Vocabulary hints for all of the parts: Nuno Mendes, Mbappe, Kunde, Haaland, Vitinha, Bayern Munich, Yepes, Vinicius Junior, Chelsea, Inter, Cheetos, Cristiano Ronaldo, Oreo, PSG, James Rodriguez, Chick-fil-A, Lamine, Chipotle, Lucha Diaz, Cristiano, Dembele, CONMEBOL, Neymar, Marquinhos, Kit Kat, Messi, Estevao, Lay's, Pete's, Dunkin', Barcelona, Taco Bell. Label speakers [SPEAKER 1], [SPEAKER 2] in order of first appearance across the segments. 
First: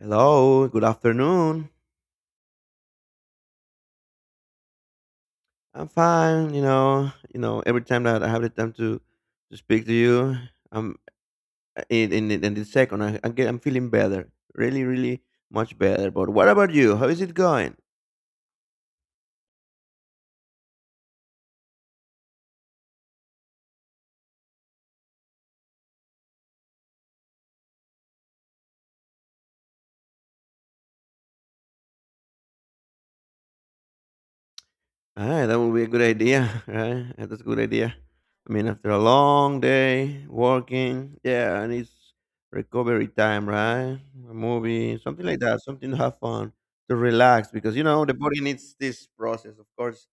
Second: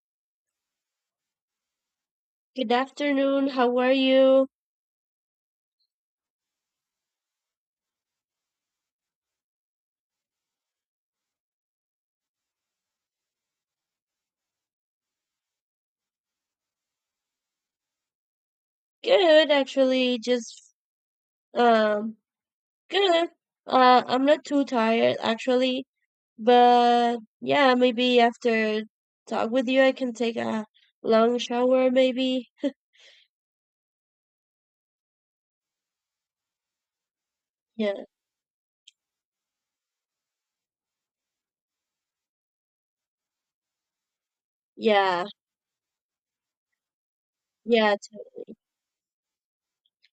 [SPEAKER 1] Hello, good afternoon.
[SPEAKER 2] Good afternoon. How are you?
[SPEAKER 1] I'm fine, every time that I have the time to speak to you, I'm in the second I get, I'm feeling better. Really, really much better. But what about you? How is it going?
[SPEAKER 2] Good, actually. Just um good. I'm not too tired actually, but yeah, maybe after talk with you I can take a long shower maybe.
[SPEAKER 1] Ah, that would be a good idea, right? Yeah, that's a good idea.
[SPEAKER 2] Yeah.
[SPEAKER 1] I mean, after a long day working, yeah, and it's recovery time, right? A movie, something
[SPEAKER 2] Yeah.
[SPEAKER 1] like that, something to have fun, to relax, because you
[SPEAKER 2] Yeah.
[SPEAKER 1] know the body needs this process. Of course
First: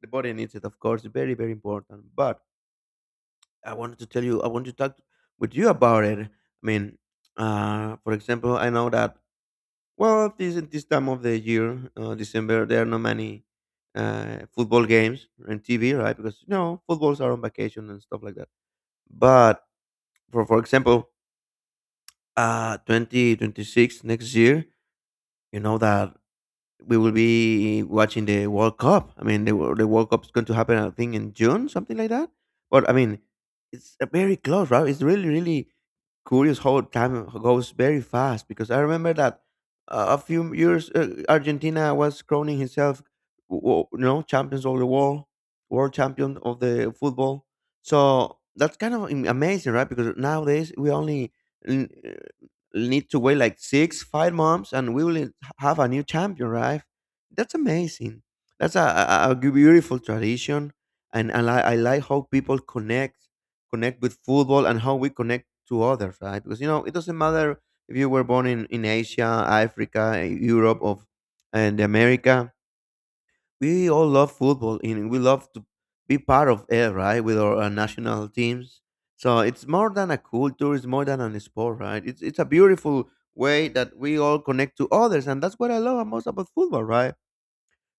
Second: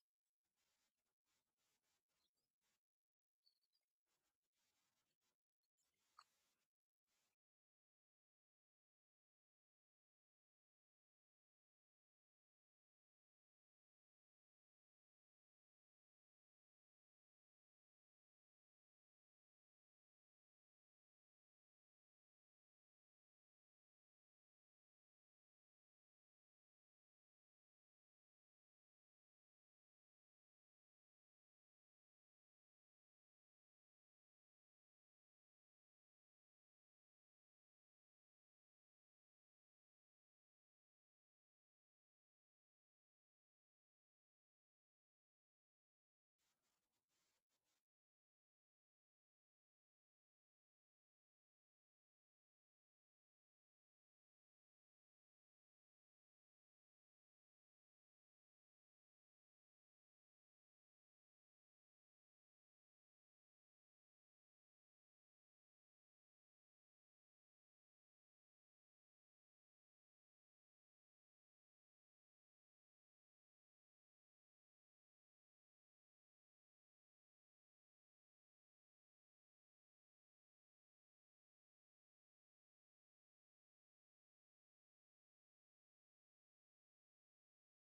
[SPEAKER 1] the body needs it, of course. Very, very important. But I wanted to tell you, I want to talk with you about it. I mean, for example, I know that, well, this time of the year, December, there are not many football games on TV, right? Because you know footballs are on vacation and stuff like that. But for example, 2026, next year, you know that we will be watching the World Cup. I mean, the World Cup's going to happen, I think, in June, something like that. But I mean, it's very close, right? It's really, really curious how time goes very fast, because I remember that, a few years, Argentina was crowning himself, you know, champions of the world, world champion of the football. So that's kind of amazing, right? Because nowadays we only need to wait like six, 5 months, and we will have a new champion, right? That's amazing. That's a beautiful tradition, and I like how people connect, connect with football, and how we connect to others, right? Because you know it doesn't matter if you were born in Asia, Africa, Europe, of and America, we all love football, and we love to be part of it, right? With our national teams. So it's more than a culture, it's more than a sport, right? It's a beautiful way that we all connect to others, and that's what I love most about football, right?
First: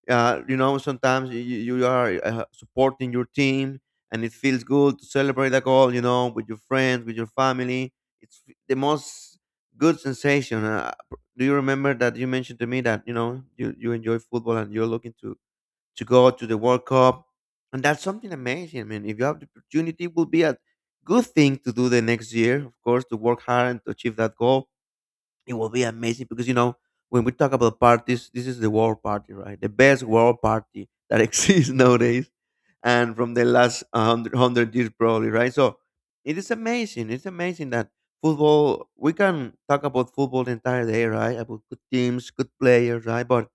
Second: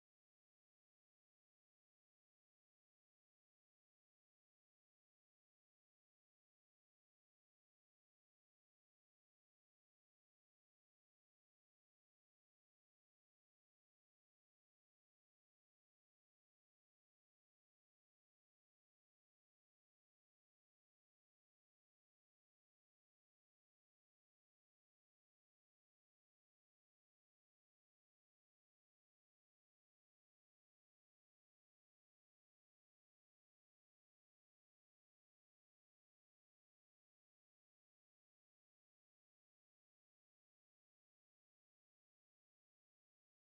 [SPEAKER 1] You know, sometimes you are supporting your team, and it feels good to celebrate a goal, you know, with your friends, with your family. The most good sensation. Do you remember that you mentioned to me that you know you enjoy football and you're looking to go to the World Cup, and that's something amazing. I mean, if you have the opportunity, it will be a good thing to do the next year. Of course, to work hard and to achieve that goal. It will be amazing because you know when we talk about parties, this is the world party, right? The best world party that exists nowadays, and from the last hundred hundred years probably, right? So it is amazing. It's amazing that football. We can talk about football the entire day, right? About good teams, good players, right? But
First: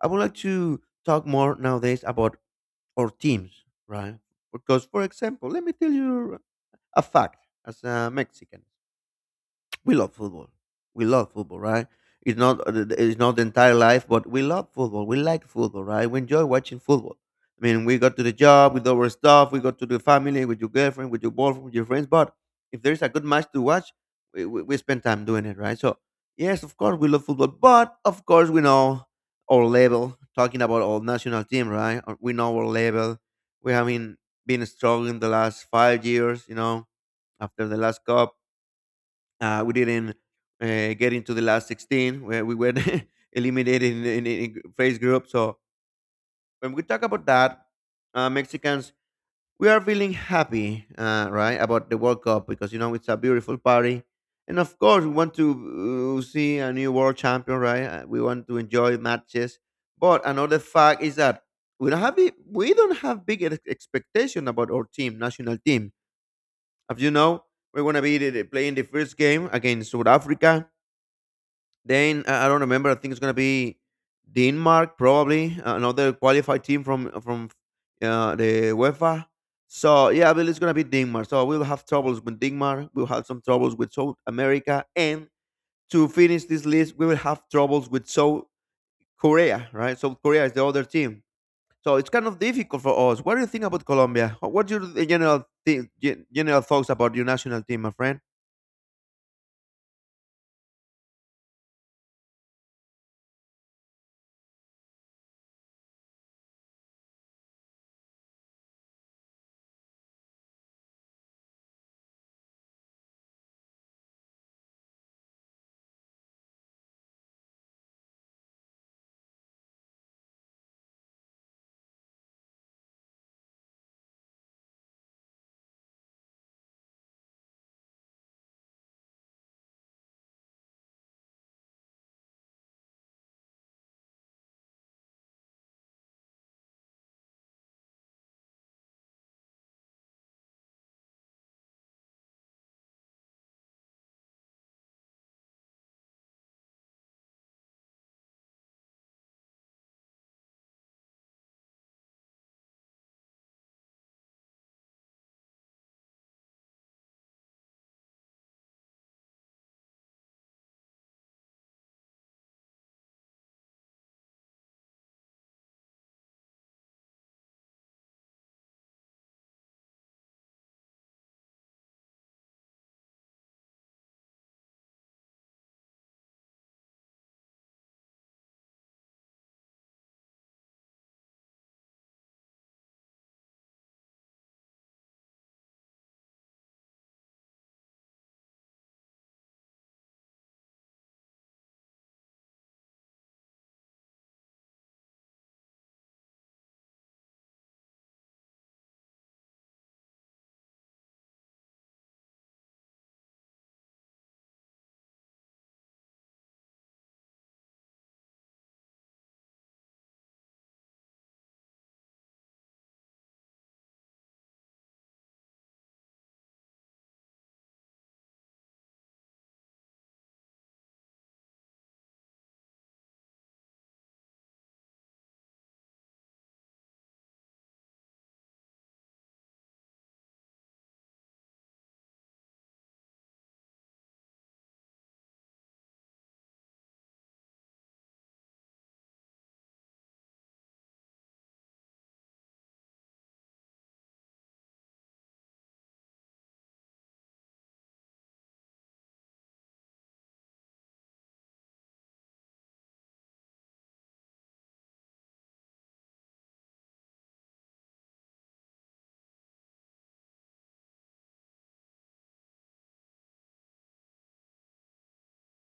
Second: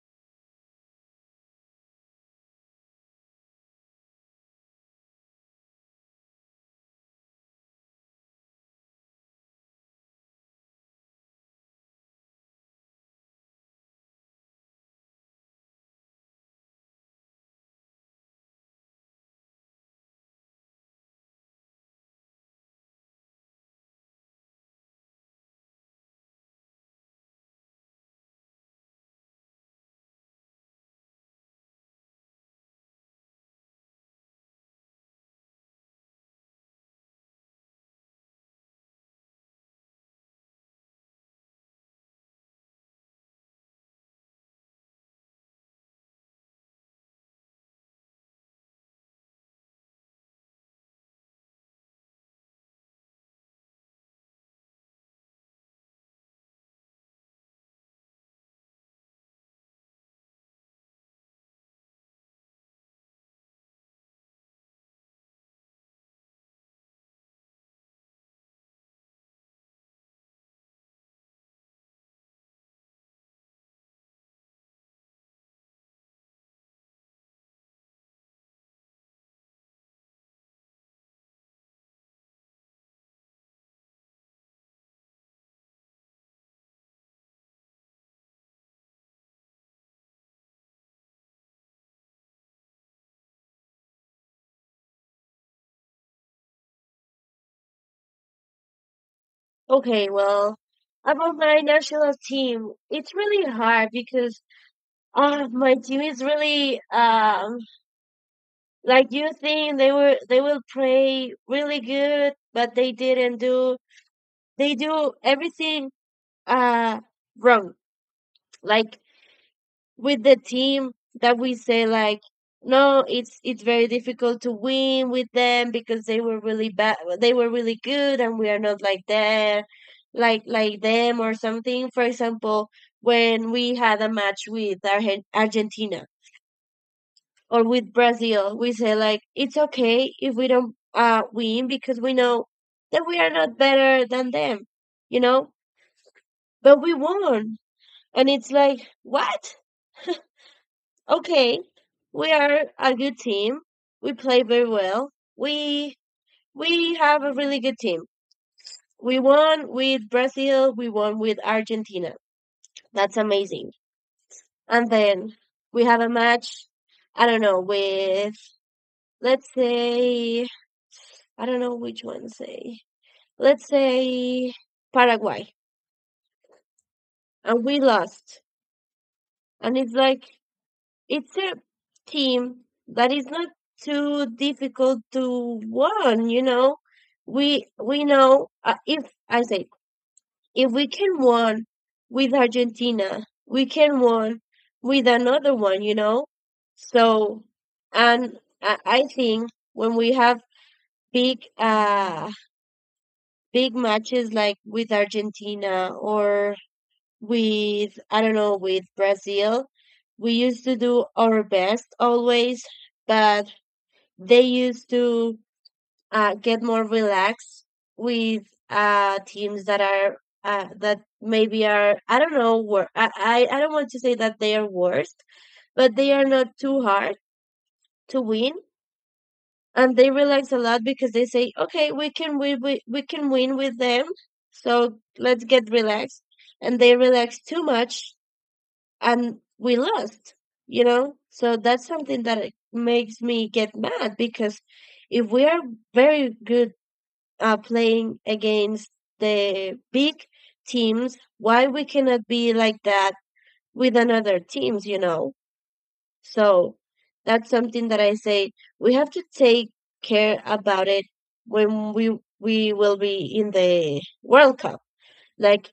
[SPEAKER 1] I would like to talk more nowadays about our teams, right? Because, for example, let me tell you a fact. As a Mexican, we love football. We love football, right? It's not the entire life, but we love football. We like football, right? We enjoy watching football. I mean, we go to the job with our stuff. We go to the family with your girlfriend, with your boyfriend, with your friends. But if there is a good match to watch, we spend time doing it, right? So yes, of course we love football, but of course we know our level. Talking about our national team, right? We know our level. We have been struggling the last 5 years, you know, after the last cup, we didn't get into the last 16, where we were eliminated in phase group. So when we talk about that, Mexicans, we are feeling happy, right, about the World Cup because, you know, it's a beautiful party. And of course, we want to see a new world champion, right? We want to enjoy matches. But another fact is that we don't have big expectation about our team, national team. As you know, we're going to be playing the first game against South Africa. Then I don't remember. I think it's gonna be Denmark, probably, another qualified team from the UEFA. So yeah, I believe it's gonna be Denmark. So we'll have troubles with Denmark. We'll have some troubles with South America, and to finish this list, we will have troubles with South Korea. Right? South Korea is the other team. So it's kind of difficult for us. What do you think about Colombia? What's your general th- general thoughts about your national team, my friend?
[SPEAKER 2] Okay, well, about my national team, it's really hard because my team is really like you think they will play really good, but they didn't do they do everything uh wrong. Like with the team that we say like no, it's very difficult to win with them because they were really bad, they were really good, and we are not like there like them or something. For example, when we had a match with Argentina or with Brazil, we say like it's okay if we don't win because we know that we are not better than them, you know? But we won. And it's like, what? Okay, we are a good team. We play very well. We we have a really good team. We won with Brazil, we won with Argentina. That's amazing. And then we have a match, I don't know, with let's say, I don't know which one say. Let's say Paraguay. And we lost. And it's like, it's a team that is not too difficult to win, you know. We know, if I say, if we can win with Argentina, we can win with another one, you know. So, and I think when we have big uh big matches like with Argentina or with, I don't know, with Brazil. We used to do our best always, but they used to get more relaxed with teams that are that maybe are, I don't know, I don't want to say that they are worst, but they are not too hard to win, and they relax a lot because they say, okay, we can win with them, so let's get relaxed, and they relax too much and we lost, you know? So that's something that it makes me get mad because if we are very good playing against the big teams, why we cannot be like that with another teams, you know? So that's something that I say, we have to take care about it when we will be in the World Cup. Like,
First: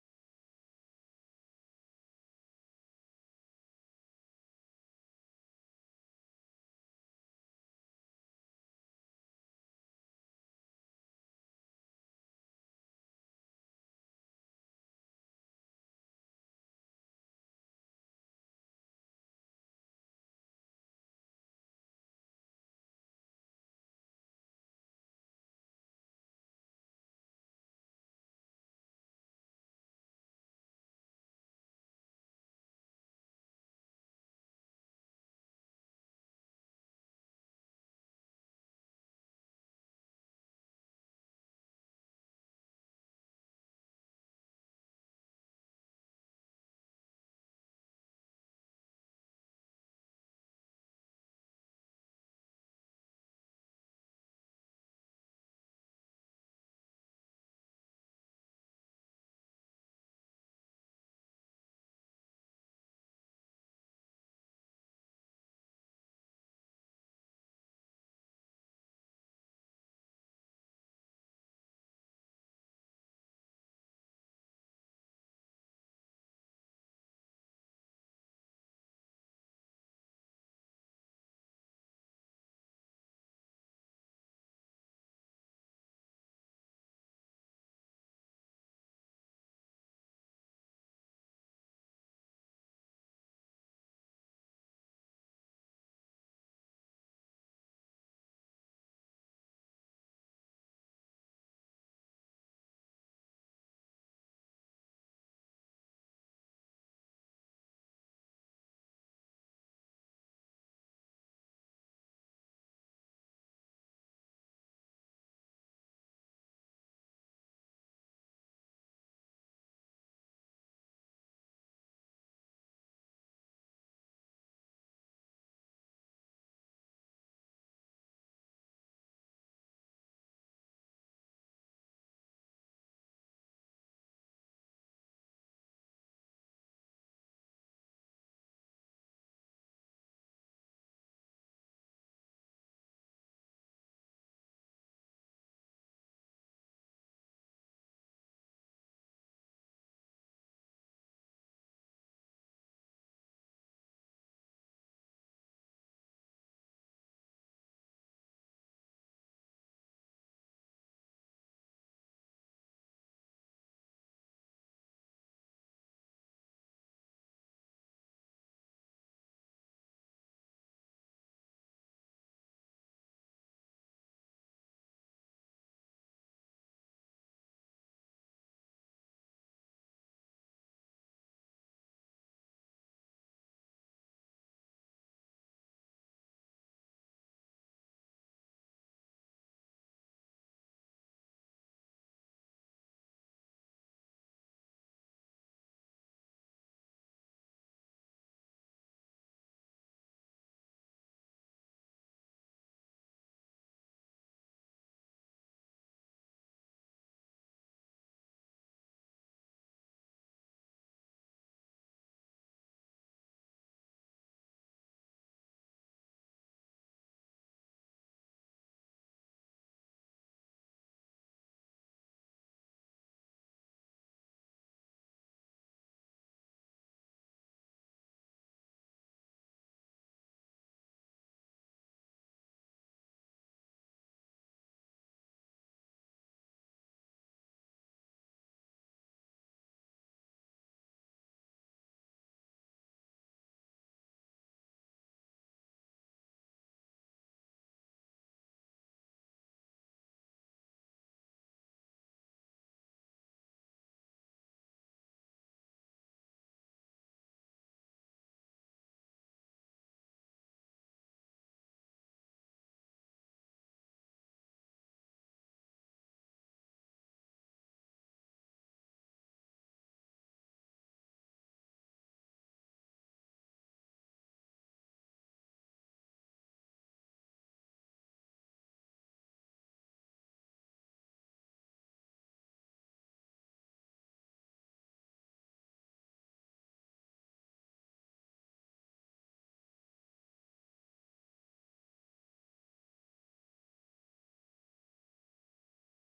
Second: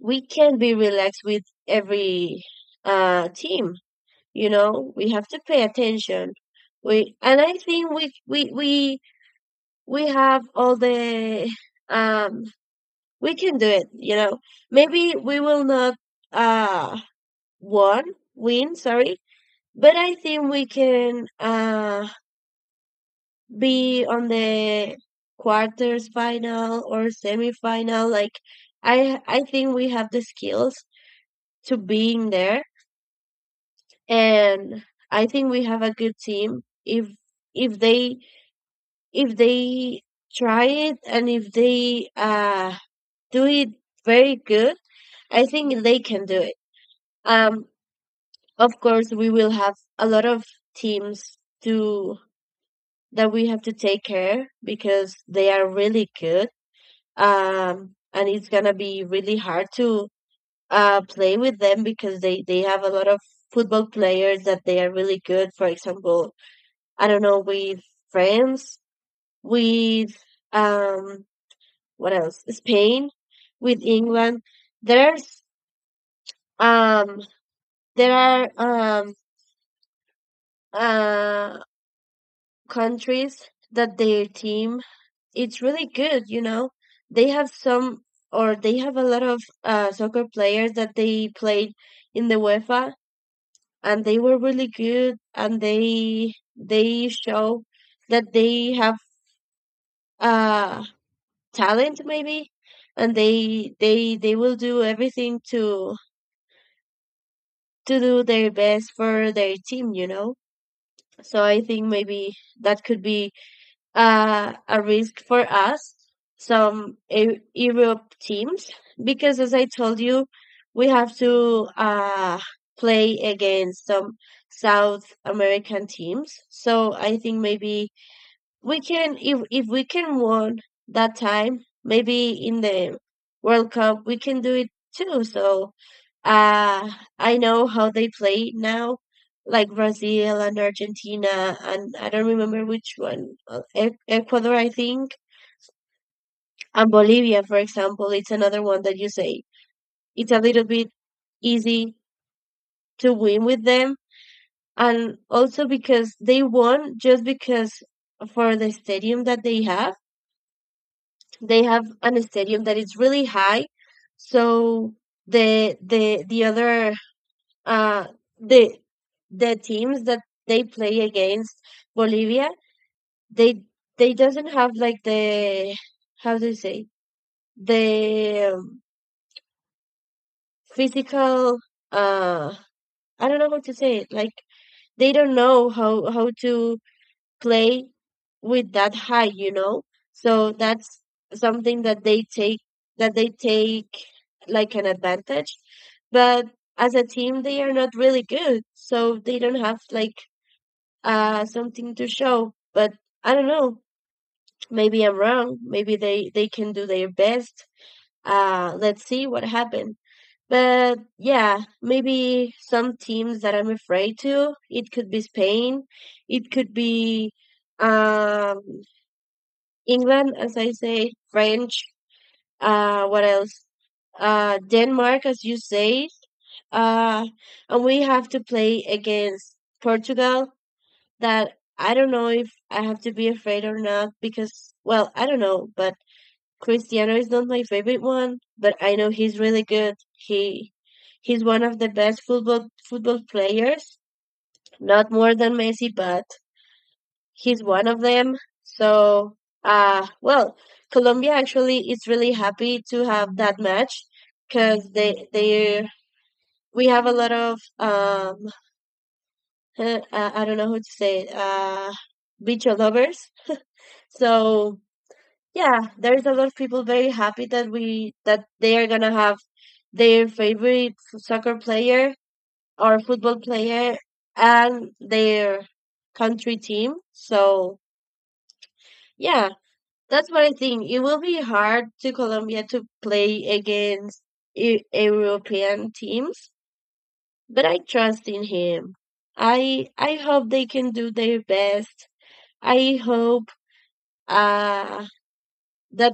[SPEAKER 2] we can be relaxed with every team, you know, we have to pay attention. We and I think we have all the um we can do it, you know. Maybe we will not uh won, win, sorry, but I think we can be on the quarters final or semifinal. Like, I think we have the skills to being there, and I think we have a good team if if they they try it, and if they do it very good, I think they can do it. Um, of course, we will have a lot of teams to that we have to take care because they are really good. And it's gonna be really hard to play with them because they have a lot of football players that they are really good. For example, I don't know, with France, with um what else? Spain, with England. There's um there are uh countries that their team it's really good, you know. They have some they have a lot of soccer players that they played in the UEFA, and they were really good, and they show that they have uh talent maybe, and they will do everything to do their best for their team, you know? So I think maybe that could be a risk for us, some Europe teams, because, as I told you, we have to play against some South American teams. So I think maybe we can. If we can won that time, maybe in the World Cup we can do it too. So, uh I know how they play now, like Brazil and Argentina and, I don't remember which one. Ecuador, I think, and Bolivia, for example, it's another one that you say. It's a little bit easy to win with them, and also because they won just because for the stadium that they have, they have an stadium that is really high. So the the the other uh the the teams that they play against Bolivia, they they doesn't have like the, how do you say, the physical, uh I don't know how to say it, like they don't know how to play with that high, you know? So that's something that they take, that they take like an advantage. But as a team they are not really good. So they don't have like something to show. But I don't know. Maybe I'm wrong. Maybe they can do their best. Let's see what happens. But yeah, maybe some teams that I'm afraid to, it could be Spain, it could be um England, as I say, French, what else? Denmark, as you say, uh, and we have to play against Portugal. That I don't know if I have to be afraid or not because, well, I don't know. But Cristiano is not my favorite one, but I know he's really good. He's one of the best football players, not more than Messi, but he's one of them. So, well, Colombia actually is really happy to have that match because they we have a lot of I don't know who to say it, beach lovers. So yeah, there's a lot of people very happy that they are gonna have their favorite soccer player or football player and their country team. So yeah, that's what I think. It will be hard to Colombia to play against European teams, but I trust in him. I hope they can do their best. I hope uh that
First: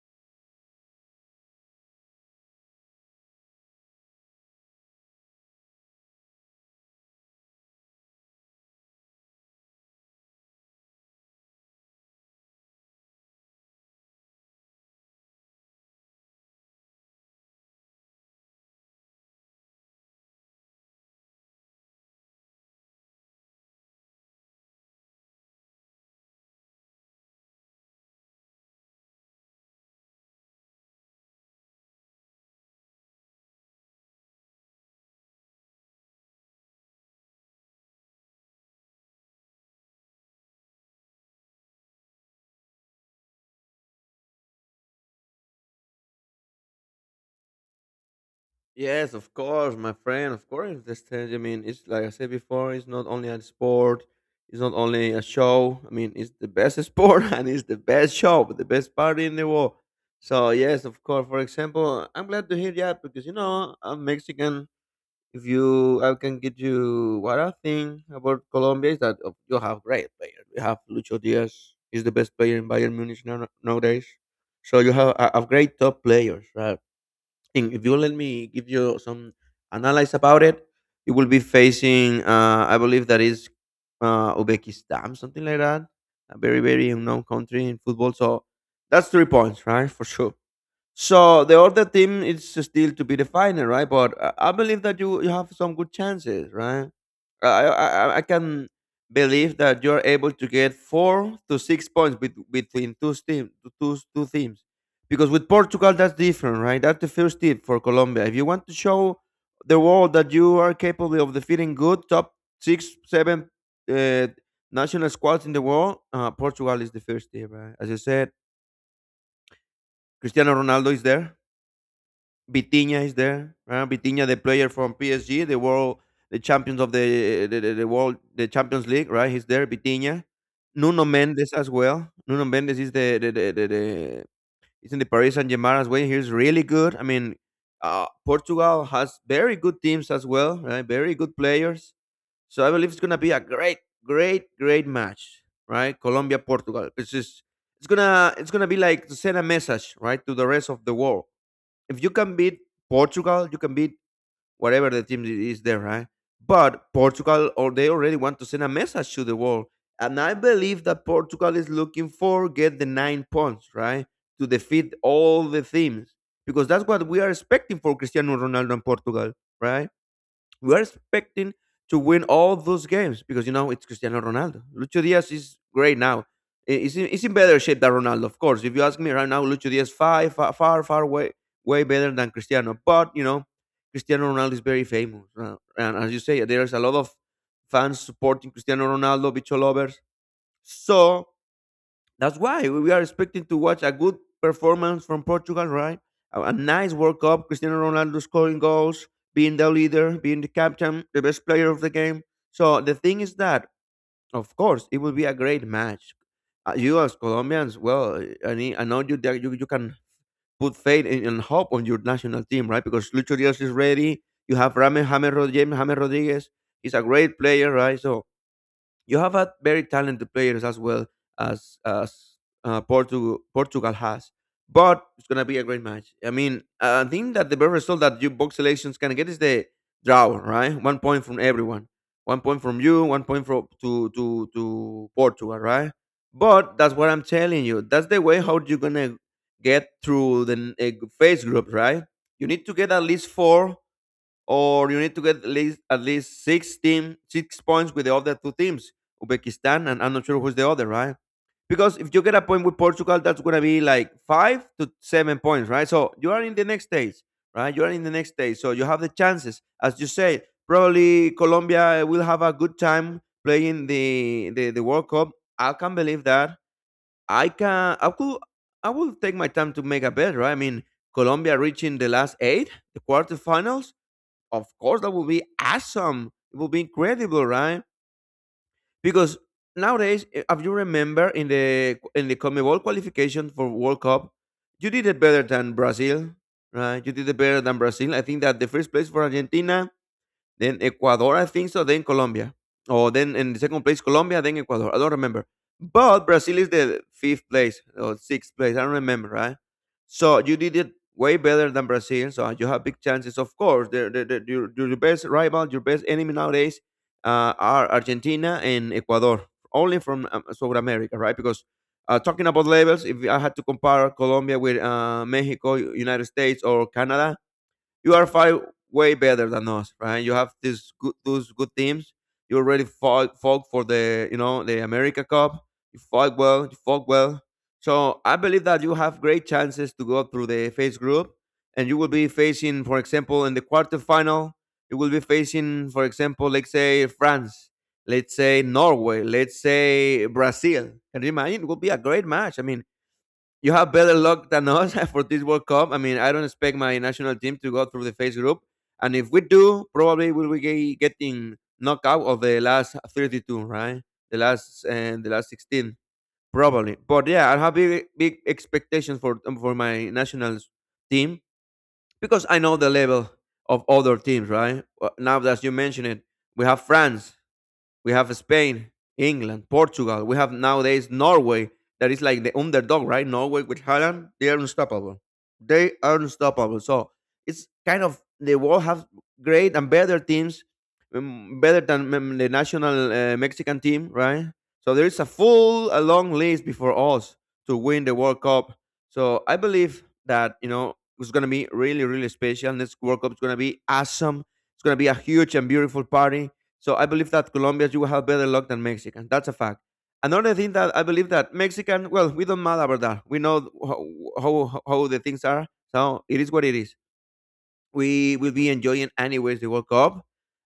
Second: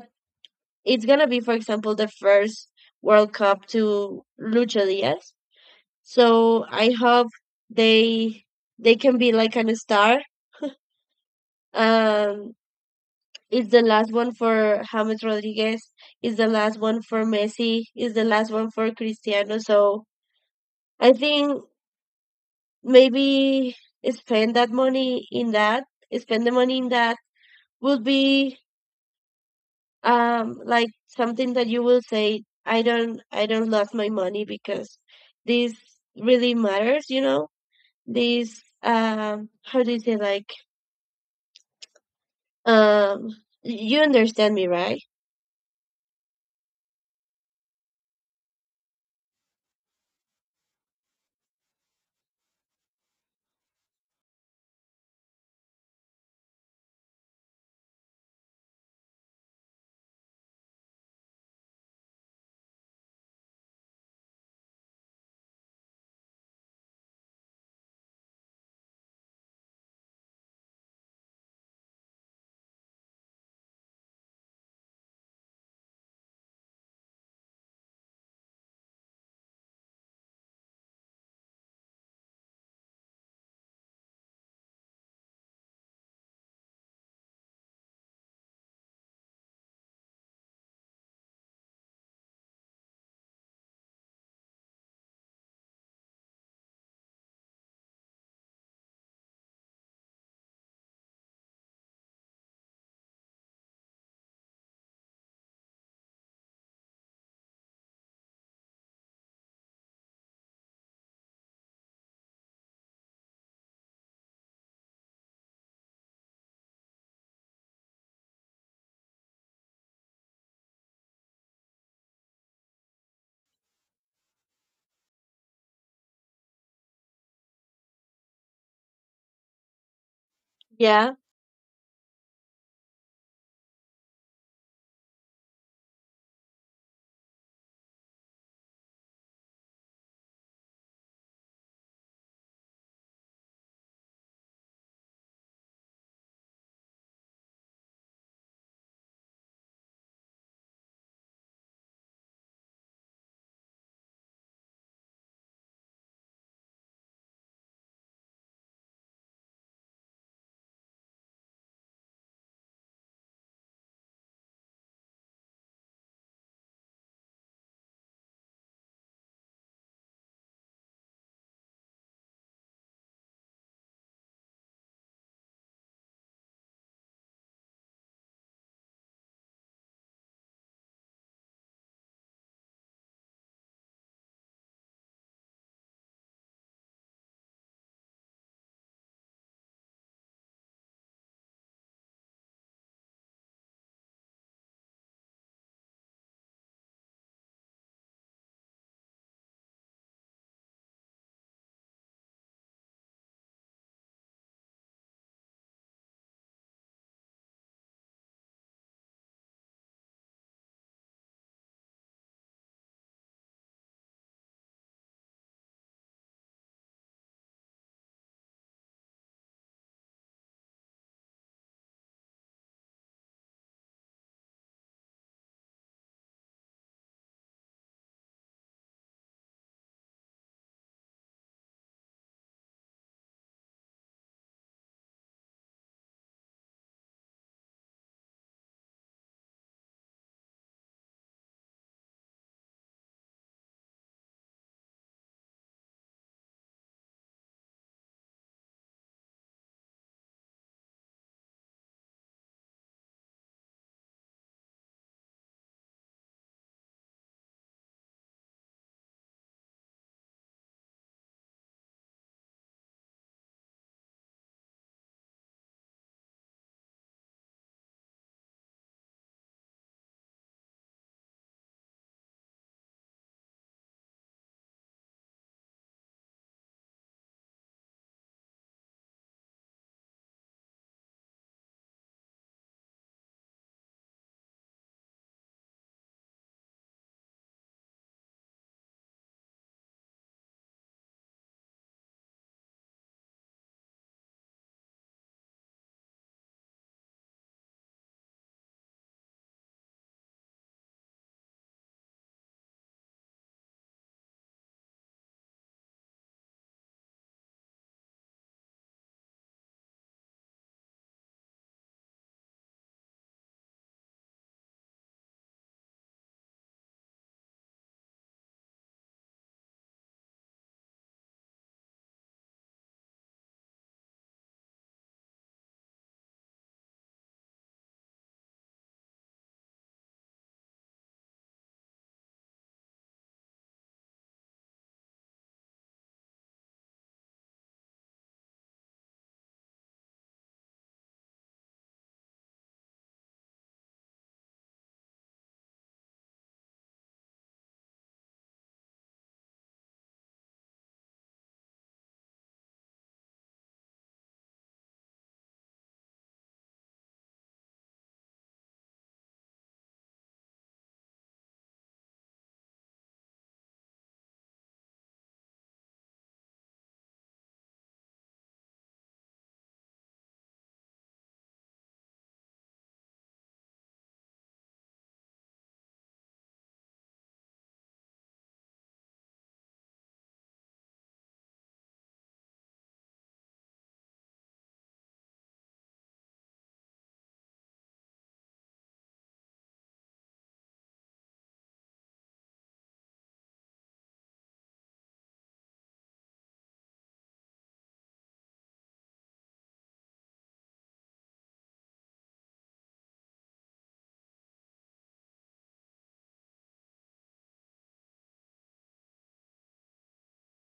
[SPEAKER 2] it's gonna be, for example, the first World Cup to Lucha Diaz. So I hope they they can be like an star. Um It's the last one for James Rodriguez. It's the last one for Messi. It's the last one for Cristiano. So I think maybe spend that money in that. Spend the money in that would be like something that you will say, I don't, lose my money because this really matters, you know? This How do you say, like, um you understand me, right?
[SPEAKER 1] Yes, of course, my friend. Of course, I understand. I mean, it's like I said before. It's not only a sport. It's not only a show. I mean, it's the best sport and it's the best show, the best party in the world. So yes, of course. For example, I'm glad to hear that because you know I'm Mexican. If you, I can get you what I think about Colombia is that, you have great players. You have Lucho Diaz. He's the best player in Bayern Munich now, nowadays. So you have a great top players, right? And if you let me give you some analysis about it, it will be facing, I believe that is, Uzbekistan, something like that. A very, very unknown country in football. So that's 3 points, right? For sure. So the other team is still to be defined, right? But I believe that you have some good chances, right? I, I I can believe that you're able to get 4 to 6 points bet between 2 teams, two teams, because with Portugal that's different, right? That's the first tip for Colombia. If you want to show the world that you are capable of defeating good top six, seven uh, national squads in the world, Portugal is the first team, right? As you said, Cristiano Ronaldo is there. Vitinha is there. Vitinha, the player from PSG, the world, the champions of the world, the Champions League, right? He's there. Vitinha, Nuno
[SPEAKER 2] Yeah.
[SPEAKER 1] Mendes as well. Nuno Mendes is the he's in the Paris Saint Germain as well. He's really good. I mean, Portugal has very good teams as well, right? Very good players. So I believe it's gonna be a great, great, great match, right? Colombia Portugal. It's just it's gonna be like to send a message, right, to the rest of the world. If you can beat Portugal, you can beat whatever the team is there, right? But Portugal, or they already want to send a message to the world, and I believe that Portugal is looking for get the 9 points, right, to defeat all the teams, because that's what we are expecting for Cristiano Ronaldo and Portugal, right? We are expecting to win all those games because you know it's Cristiano Ronaldo. Lucho Diaz is great now. He's in better shape than Ronaldo, of course. If you ask me right now, Lucho Diaz far far way way better than Cristiano. But you know, Cristiano Ronaldo is very famous, and as you say, there's a lot of fans supporting Cristiano Ronaldo, bicho lovers. So that's why we are expecting to watch a good performance from Portugal, right? A nice World Cup, Cristiano Ronaldo scoring goals, being the leader, being the captain, the best player of the game. So the thing is that, of course, it will be a great match. You as Colombians, well, I know you that you can put faith and hope on your national team, right? Because Lucho Diaz is ready. You have James Rodriguez. James Rodriguez. He's a great player, right? So you have had very talented players as well as Portugal Portugal has, but it's gonna be a great match. I mean, I think that the best result that you both selections can get is the draw, right? 1 point from everyone, 1 point from you, 1 point from to Portugal, right? But that's what I'm telling you. That's the way how you're gonna get through the phase group, right? You need to get at least four, or you need to get at least six team 6 points with the other 2 teams, Uzbekistan and I'm not sure who's the other, right? Because if you get a point with Portugal, that's gonna be like 5 to 7 points, right? So you are in the next stage, right? You are in the next stage, so you have the chances, as you say. Probably Colombia will have a good time playing the World Cup. I can't believe that. I can. I could. I will take my time to make a bet, right? I mean, Colombia reaching the last eight, the quarterfinals of course, that would be awesome. It would be incredible, right? Because nowadays, if you remember in the CONMEBOL qualification for World Cup, you did it better than Brazil, right? You did it better than Brazil. I think that the first place for Argentina, then Ecuador, I think so. Then Colombia. Or then in the second place, Colombia, then Ecuador. I don't remember. But Brazil is the fifth place or sixth place. I don't remember, right? So you did it way better than Brazil. So you have big chances. Of course, your best rival, your best enemy nowadays are Argentina and Ecuador, only from South America, right? Because talking about levels, if I had to compare Colombia with Mexico, United States, or Canada, you are far way better than us, right? You have these good those good teams. You already fought for the you know the America Cup. You fought well. You fought well. So I believe that you have great chances to go through the phase group, and you will be facing, for example, in the quarterfinal, you will be facing, for example, let's say France, let's say Norway, let's say Brazil. Can you imagine? It will be a great match. I mean, you have better luck than us for this World Cup. I mean, I don't expect my national team to go through the phase group, and if we do, probably we will be getting knockout of the last 32, right? The last and the last 16, probably. But yeah, I have big expectations for my national team because I know the level of other teams, right? Now that you mention it, we have France, we have Spain, England, Portugal. We have nowadays Norway that is like the underdog, right? Norway with Holland, they are unstoppable. They are unstoppable. So it's kind of the world have great and better teams, better than the national Mexican team, right? So there is a full, a long list before us to win the World Cup. So I believe that you know it's gonna be really, really special. This World Cup is gonna be awesome. It's gonna be a huge and beautiful party. So I believe that Colombians you will have better luck than Mexicans. That's a fact. Another thing that I believe that Mexican, well, we don't matter about that. We know how the things are. So it is what it is. We will be enjoying anyways the World Cup.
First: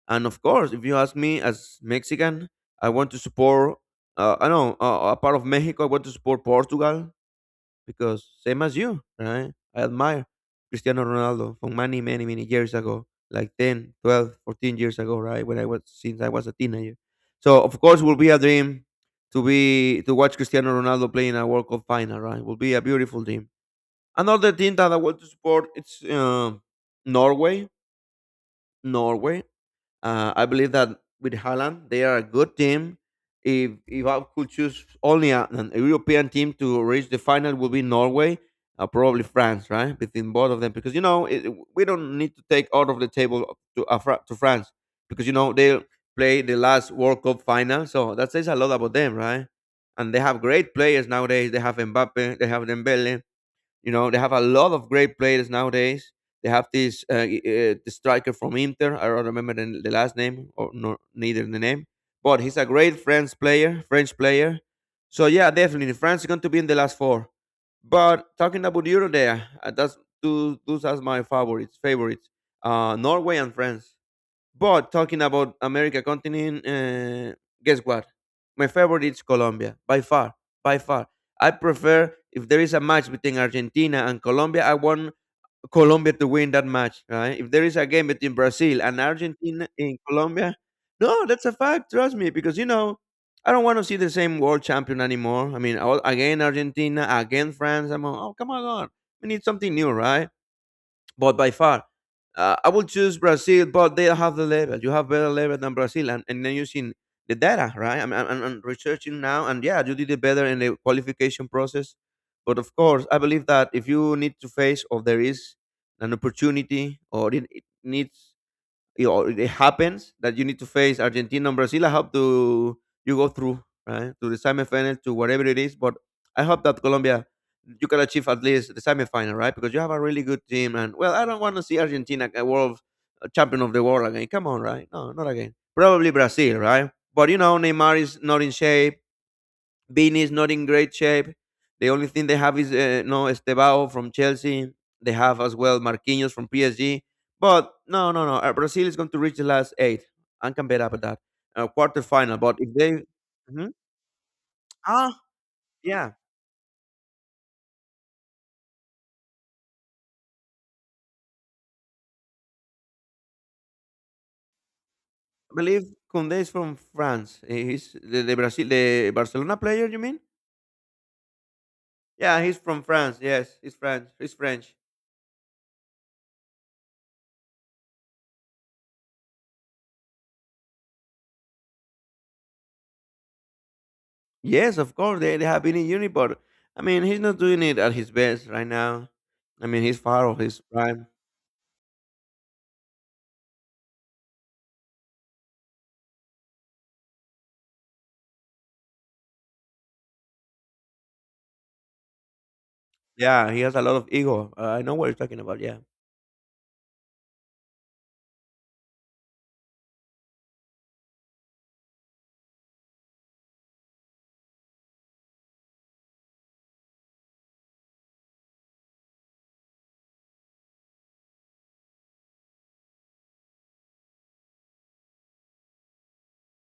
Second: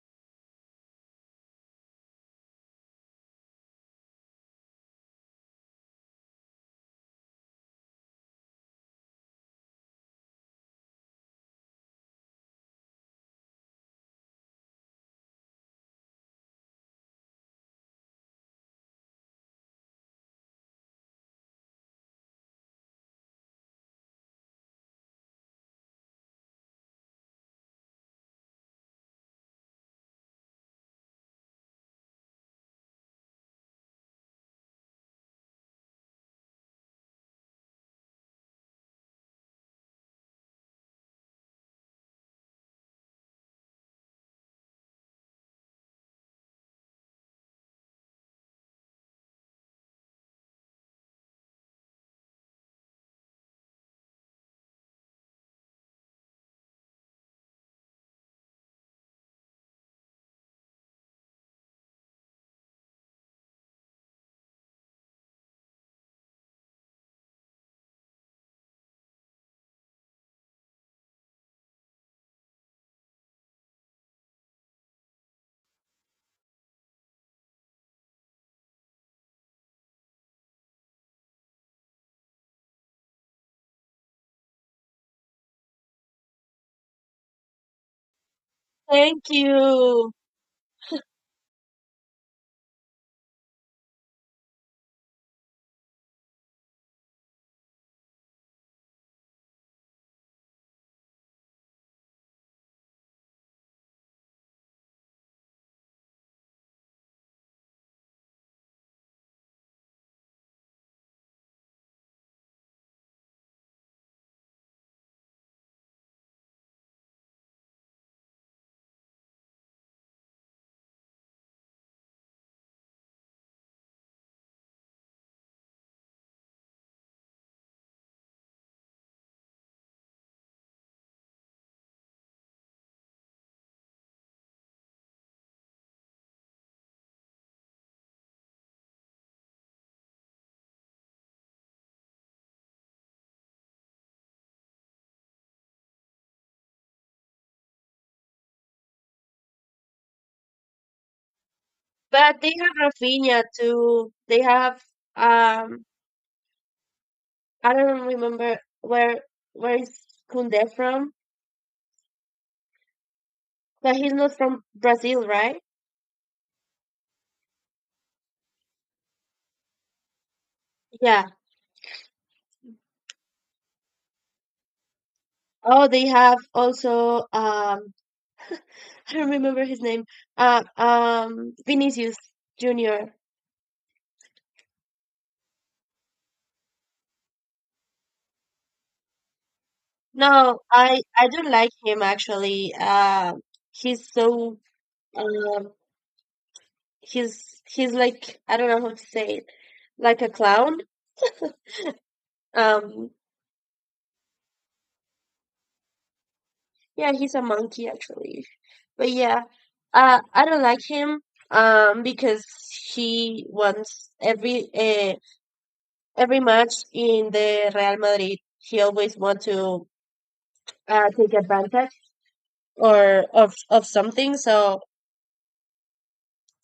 [SPEAKER 1] And of course, if you ask me as Mexican, I want to support, I know, a part of Mexico, I want to support Portugal because same as you, right? I admire Cristiano Ronaldo from many, many, many years ago, like 10, 12, 14 years ago, right? When I was Since I was a teenager. So of course will be a dream to watch Cristiano Ronaldo play in a World Cup final, right? Will be a beautiful dream. Another team that I want to support it's Norway. Norway. I believe that with Haaland, they are a good team. If I could choose only an European team to reach the final, would be Norway, probably France, right? Between both of them, because you know it, we don't need to take out of the table to to France, because you know they play the last World Cup final, so that says a lot about them, right? And they have great players nowadays. They have Mbappe, they have Dembele, you know, they have a lot of great players nowadays. They have this the striker from Inter. I don't remember the last name or no, neither the name, but he's a great French player. French player. So yeah, definitely France is going to be in the last four. But talking about Euro, there, that's two, those are my favorites. Favorites, Norway and France. But talking about America continent, guess what? My favorite is Colombia by far, by far. I prefer if there is a match between Argentina and Colombia, I want Colombia to win that match, right? If there is a game between Brazil and
[SPEAKER 2] Thank
[SPEAKER 1] Argentina in
[SPEAKER 2] you.
[SPEAKER 1] Colombia, no, that's a fact. Trust me, because you know I don't want to see the same world champion anymore. I mean, all, again Argentina, again France. I'm all, oh come on, we need something new, right? But by far, I will choose Brazil, but they have the level. You have better level than Brazil, and then using the data, right? I'm researching now, and yeah, you did it better in the qualification process. But of course, I believe that if you need to face or there is an opportunity or it needs it, or it happens that you need to face Argentina and Brazil. I hope to you go through right to the semifinal to whatever it is. But I hope that Colombia you can achieve at least the semifinal, right? Because you have a really good team. And well, I don't want to see Argentina a champion of the world again. Come on, right? No, not again. Probably Brazil, right? But you know, Neymar is not in shape. Beanie is not in great shape. The only thing they have is no Estevao from Chelsea. They have as well Marquinhos from PSG. But no, no, no. Brazil is going to reach the last eight. I can bet up at that. Quarter final.
[SPEAKER 2] But they
[SPEAKER 1] But if
[SPEAKER 2] have
[SPEAKER 1] they.
[SPEAKER 2] Rafinha
[SPEAKER 1] Mhm.
[SPEAKER 2] too. They have
[SPEAKER 1] Ah,
[SPEAKER 2] um
[SPEAKER 1] yeah.
[SPEAKER 2] I don't remember where is Kunde from, but he's not from Brazil,
[SPEAKER 1] I
[SPEAKER 2] right?
[SPEAKER 1] believe Koundé is from France. He's the Brazil, the Barcelona player, you mean?
[SPEAKER 2] Yeah.
[SPEAKER 1] Yeah, he's from France. Yes, he's French. He's French.
[SPEAKER 2] Oh, they have also, I don't remember his name. Vinicius Junior.
[SPEAKER 1] Yes, of course. They have been in uni, but I mean, he's not doing it at his best right now. I mean, he's far off
[SPEAKER 2] No,
[SPEAKER 1] his prime.
[SPEAKER 2] I don't like him actually. He's so, um he's like, I don't know how to say it, like a clown. Um
[SPEAKER 1] Yeah, he has a lot of ego. I know what you're talking about. Yeah.
[SPEAKER 2] Yeah, he's a monkey actually. But yeah, I don't like him because he wants every match in the Real Madrid. He always wants to take advantage or of something. So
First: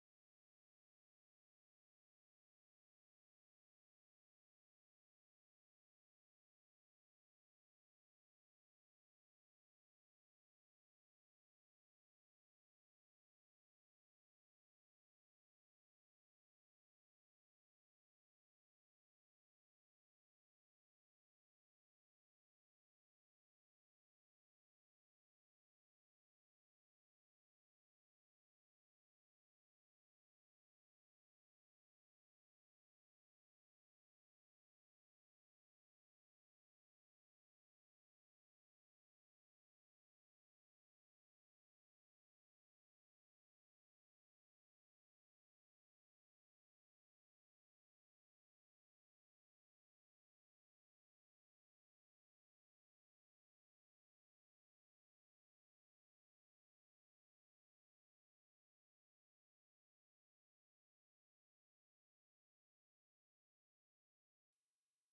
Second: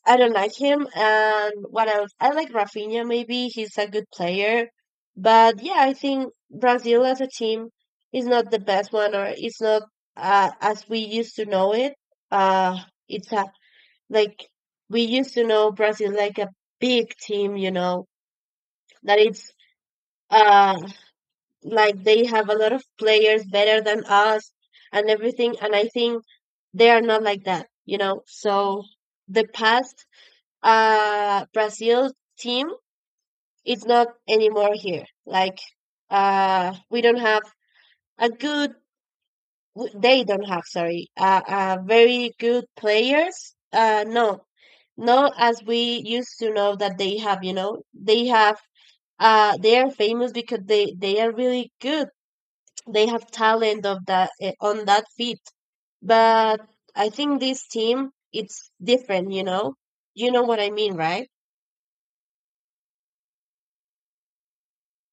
[SPEAKER 2] I don't like him. And what else? I like Rafinha. Maybe he's a good player, but yeah, I think Brazil as a team is not the best one, or it's not, as we used to know it. Uh, it's a Like we used to know Brazil like a big team, you know, that it's, uh like they have a lot of players better than us and everything. And I think they are not like that, you know. So the past Brazil team is not anymore here. Like, we don't have a good they don't have, sorry, very good players, no, not as we used to know that they have, you know, they are famous because they are really good, they have talent of that, on that feet, but I think this team it's different, you know. You know what I mean, right?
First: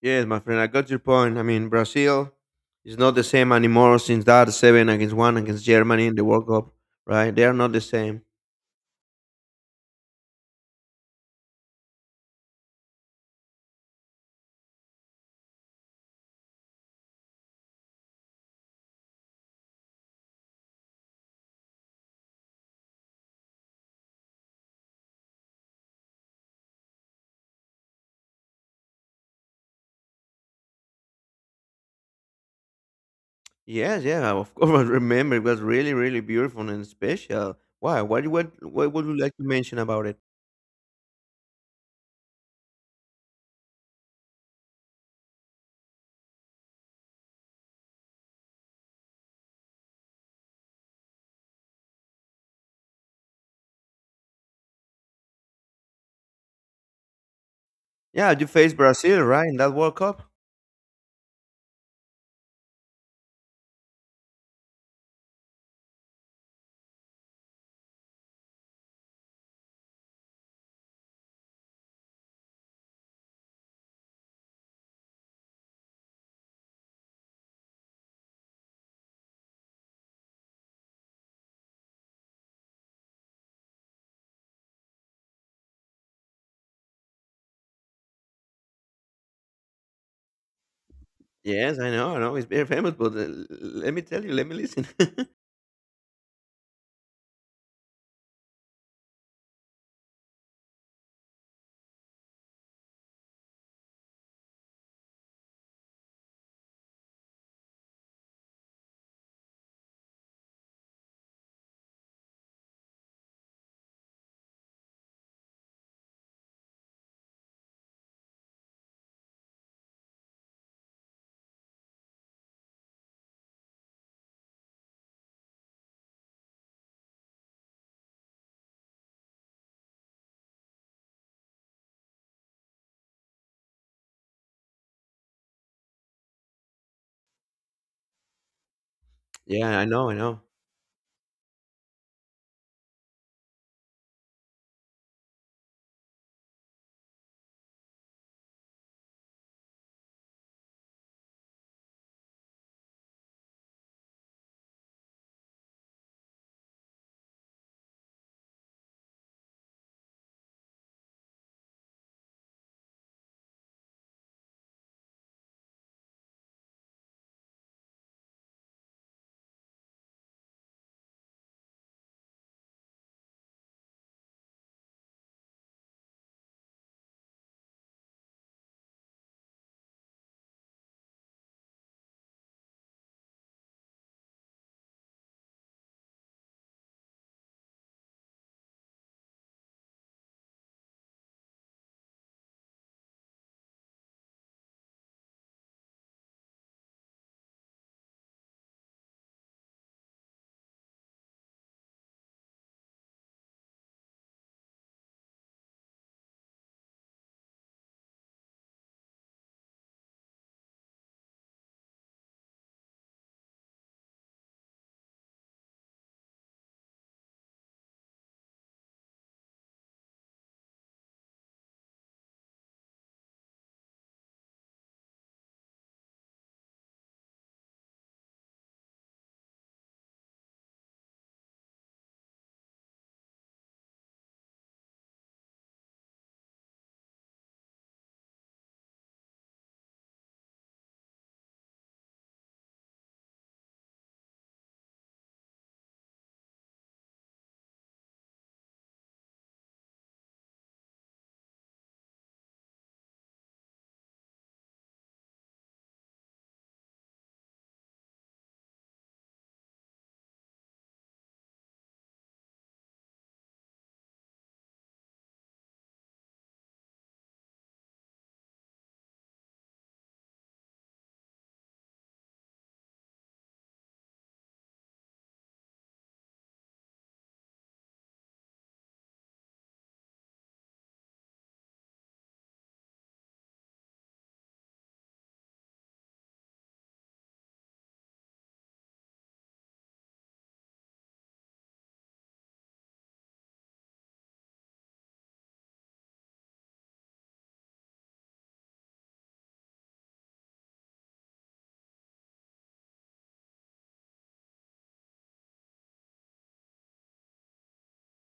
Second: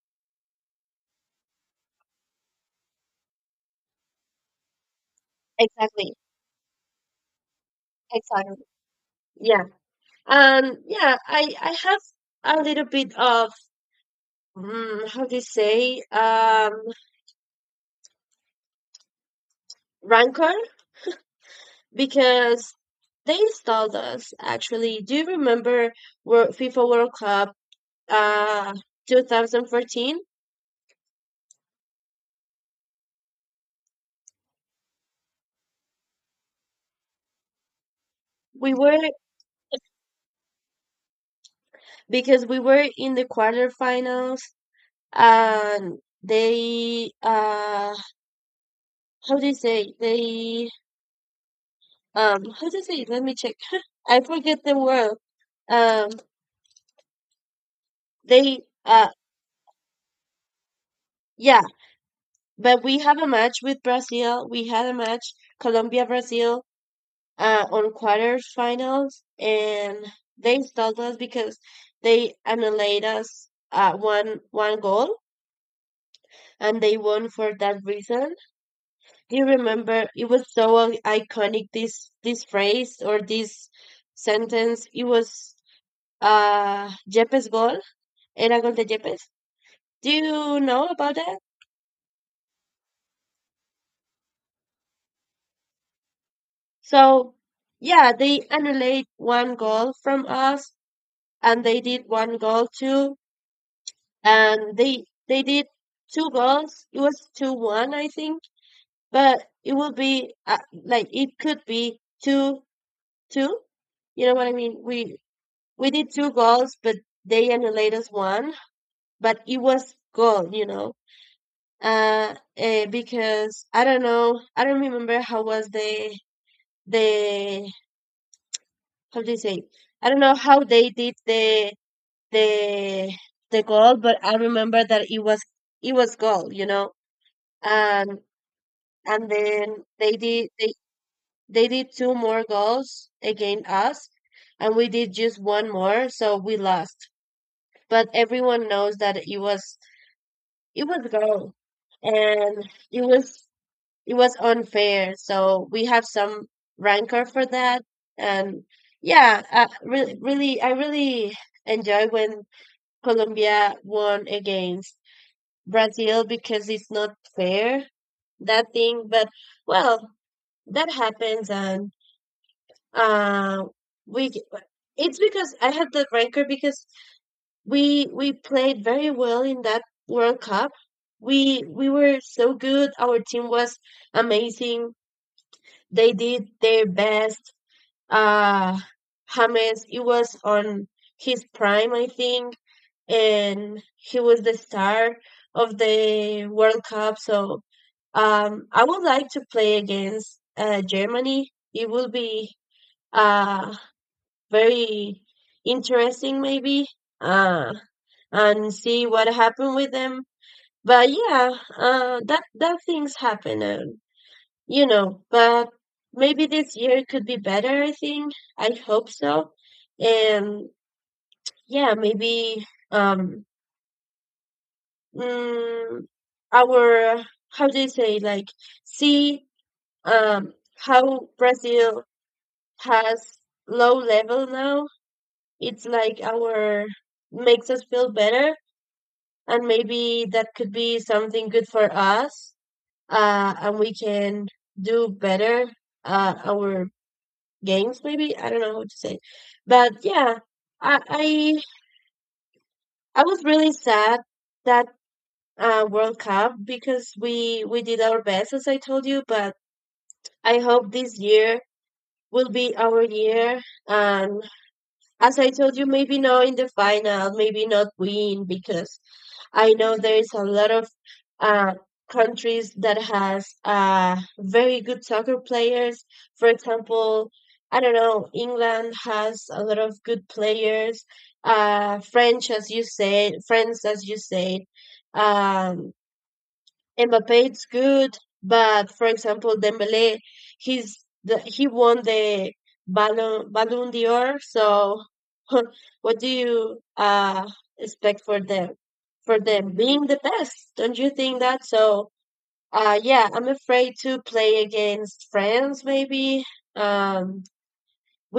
[SPEAKER 1] Yes, my friend, I got your point. I mean, Brazil is not the same anymore since that seven against one against Germany
[SPEAKER 2] Exactly.
[SPEAKER 1] in the World Cup, right? They are not the same.
[SPEAKER 2] Exactly. Yeah. Yeah, I have a little bit of, how do you say, rancor because they installed us actually. Do you remember World, FIFA World Cup uh 2014?
[SPEAKER 1] Yes, yeah, of course. I remember it was really, really beautiful and special. Why? What? What?
[SPEAKER 2] We
[SPEAKER 1] What
[SPEAKER 2] were
[SPEAKER 1] would you like to mention about it?
[SPEAKER 2] Because we were in the quarterfinals, and they how do you say, they how do you say, let me check, I forget the word. Um
[SPEAKER 1] Yeah, you
[SPEAKER 2] they
[SPEAKER 1] faced
[SPEAKER 2] uh
[SPEAKER 1] Brazil, right, in that World Cup.
[SPEAKER 2] yeah, but we had a match, Colombia Brazil, on quarterfinals, and they stalled us because they annihilated us, one goal, and they won for that reason. Do you remember? It was so iconic. This phrase or this sentence. It was Yepes goal. Era gol de Yepes. Do you know about that?
[SPEAKER 1] Yes, I know, I know. It's very famous, but let me tell you, let me listen.
[SPEAKER 2] So yeah, they annihilated one goal from us, and they did one goal too and they did two goals. It was 2-1, I think, but it would be like it could be two two. You know what I mean? We did two goals, but they annihilated us one. But it was goal. Because I don't know, I don't remember how was the, how do you say? I don't know how they did the the goal, but I remember that it was goal. and. And then
[SPEAKER 1] Yeah, I know,
[SPEAKER 2] they
[SPEAKER 1] I know.
[SPEAKER 2] did they they did two more goals against us and we did just one more, so we lost, but everyone knows that it was goal, and it was unfair, so we have some rancor for that. And yeah, I really enjoy when Colombia won against Brazil, because it's not fair that thing, but well, that happens. And Uh, we, it's because I had the rancor because we played very well in that World Cup. We were so good. Our team was amazing. They did their best. Uh, James, he was on his prime, I think, and he was the star of the World Cup. So I would like to play against Germany. It will be. Uh, Very interesting, maybe, uh and see what happened with them. But yeah, that things happen, and you know, but maybe this year could be better, I think. I hope so. And yeah, maybe mm, our, how do you say, like, see, um how Brazil has low level now. It's like our, makes us feel better, and maybe that could be something good for us. And we can do better our games, maybe. I don't know how to say. But yeah, i i, I was really sad that World Cup, because we did our best, as I told you. But I hope this year will be our year. And as I told you, maybe not in the final, maybe not win, because I know there is a lot of uh, countries that has very good soccer players. For example, I don't know, England has a lot of good players. French, as you said. France, as you said. Um, Mbappe is good, but for example, Dembele, he won the Ballon d'Or. So, what do you expect for them? For them being the best, don't you think that? So, yeah, I'm afraid to play against France, maybe, um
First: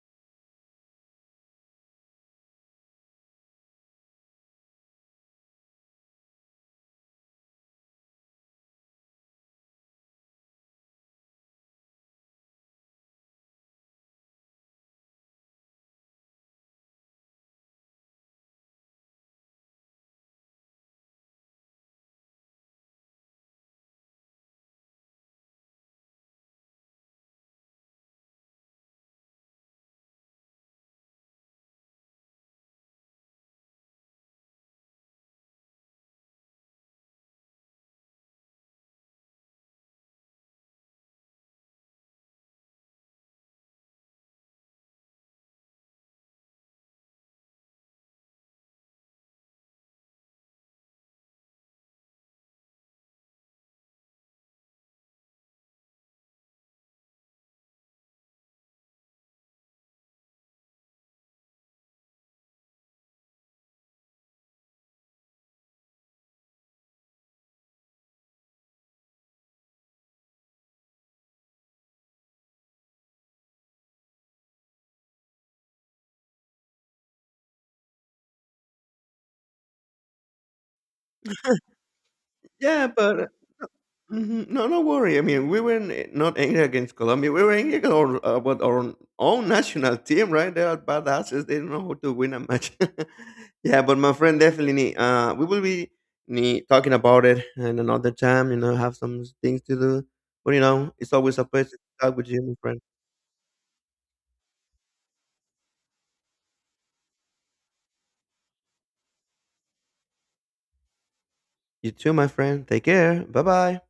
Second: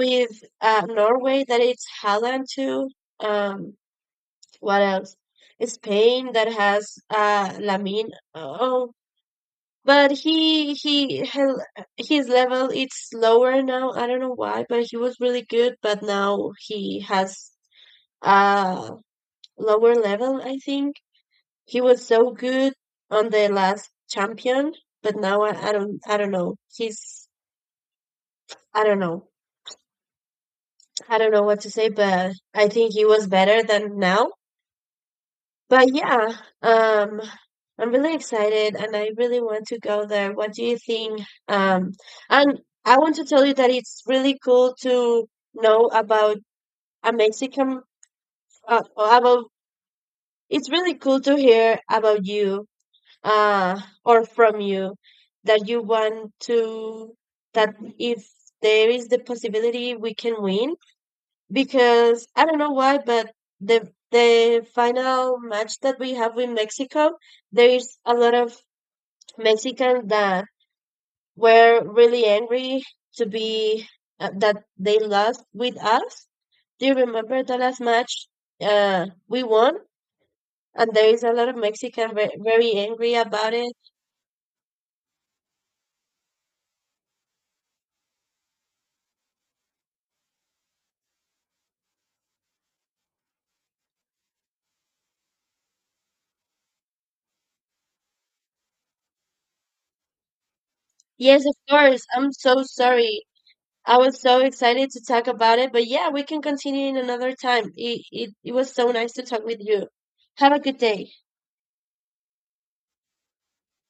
[SPEAKER 2] with Norway, that it's Haaland too. Um, what else? Spain, that has Lamine. Oh, but his level it's lower now. I don't know why, but he was really good, but now he has a lower level. I think he was so good on the last champion, but now I don't know. He's I don't know. I don't know what to say, but I think he was better than now. But yeah, um, I'm really excited and I really want to go there. What do you think? Um, and I want to tell you that it's really cool to know about a Mexican, uh, about, it's really cool to hear about you, uh, or from you, that you want to, that if there is the possibility we can win, because I don't know why, but the final match that we have with Mexico, there is a lot of Mexicans that were really angry to be that they lost with us. Do you remember the last match we won? And there is a lot of Mexican very
[SPEAKER 1] Yeah,
[SPEAKER 2] angry
[SPEAKER 1] but
[SPEAKER 2] about it.
[SPEAKER 1] mhm. No, no worry. I mean, we were not angry against Colombia. We were about our own national team, right? They are badasses. They don't know how to win a match. Yeah, but my friend, definitely, we will be talking about it in another time. You know, have some things to do. But you know, it's always a
[SPEAKER 2] Yes, of
[SPEAKER 1] pleasure to
[SPEAKER 2] course.
[SPEAKER 1] talk with
[SPEAKER 2] I'm
[SPEAKER 1] you, my
[SPEAKER 2] so
[SPEAKER 1] friend.
[SPEAKER 2] sorry. I was so excited to talk about it, but yeah, we can continue in another time. It was so nice to talk with you. Have a good day.
[SPEAKER 1] You too, my friend. Take care. Bye bye.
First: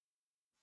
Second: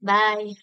[SPEAKER 2] Bye.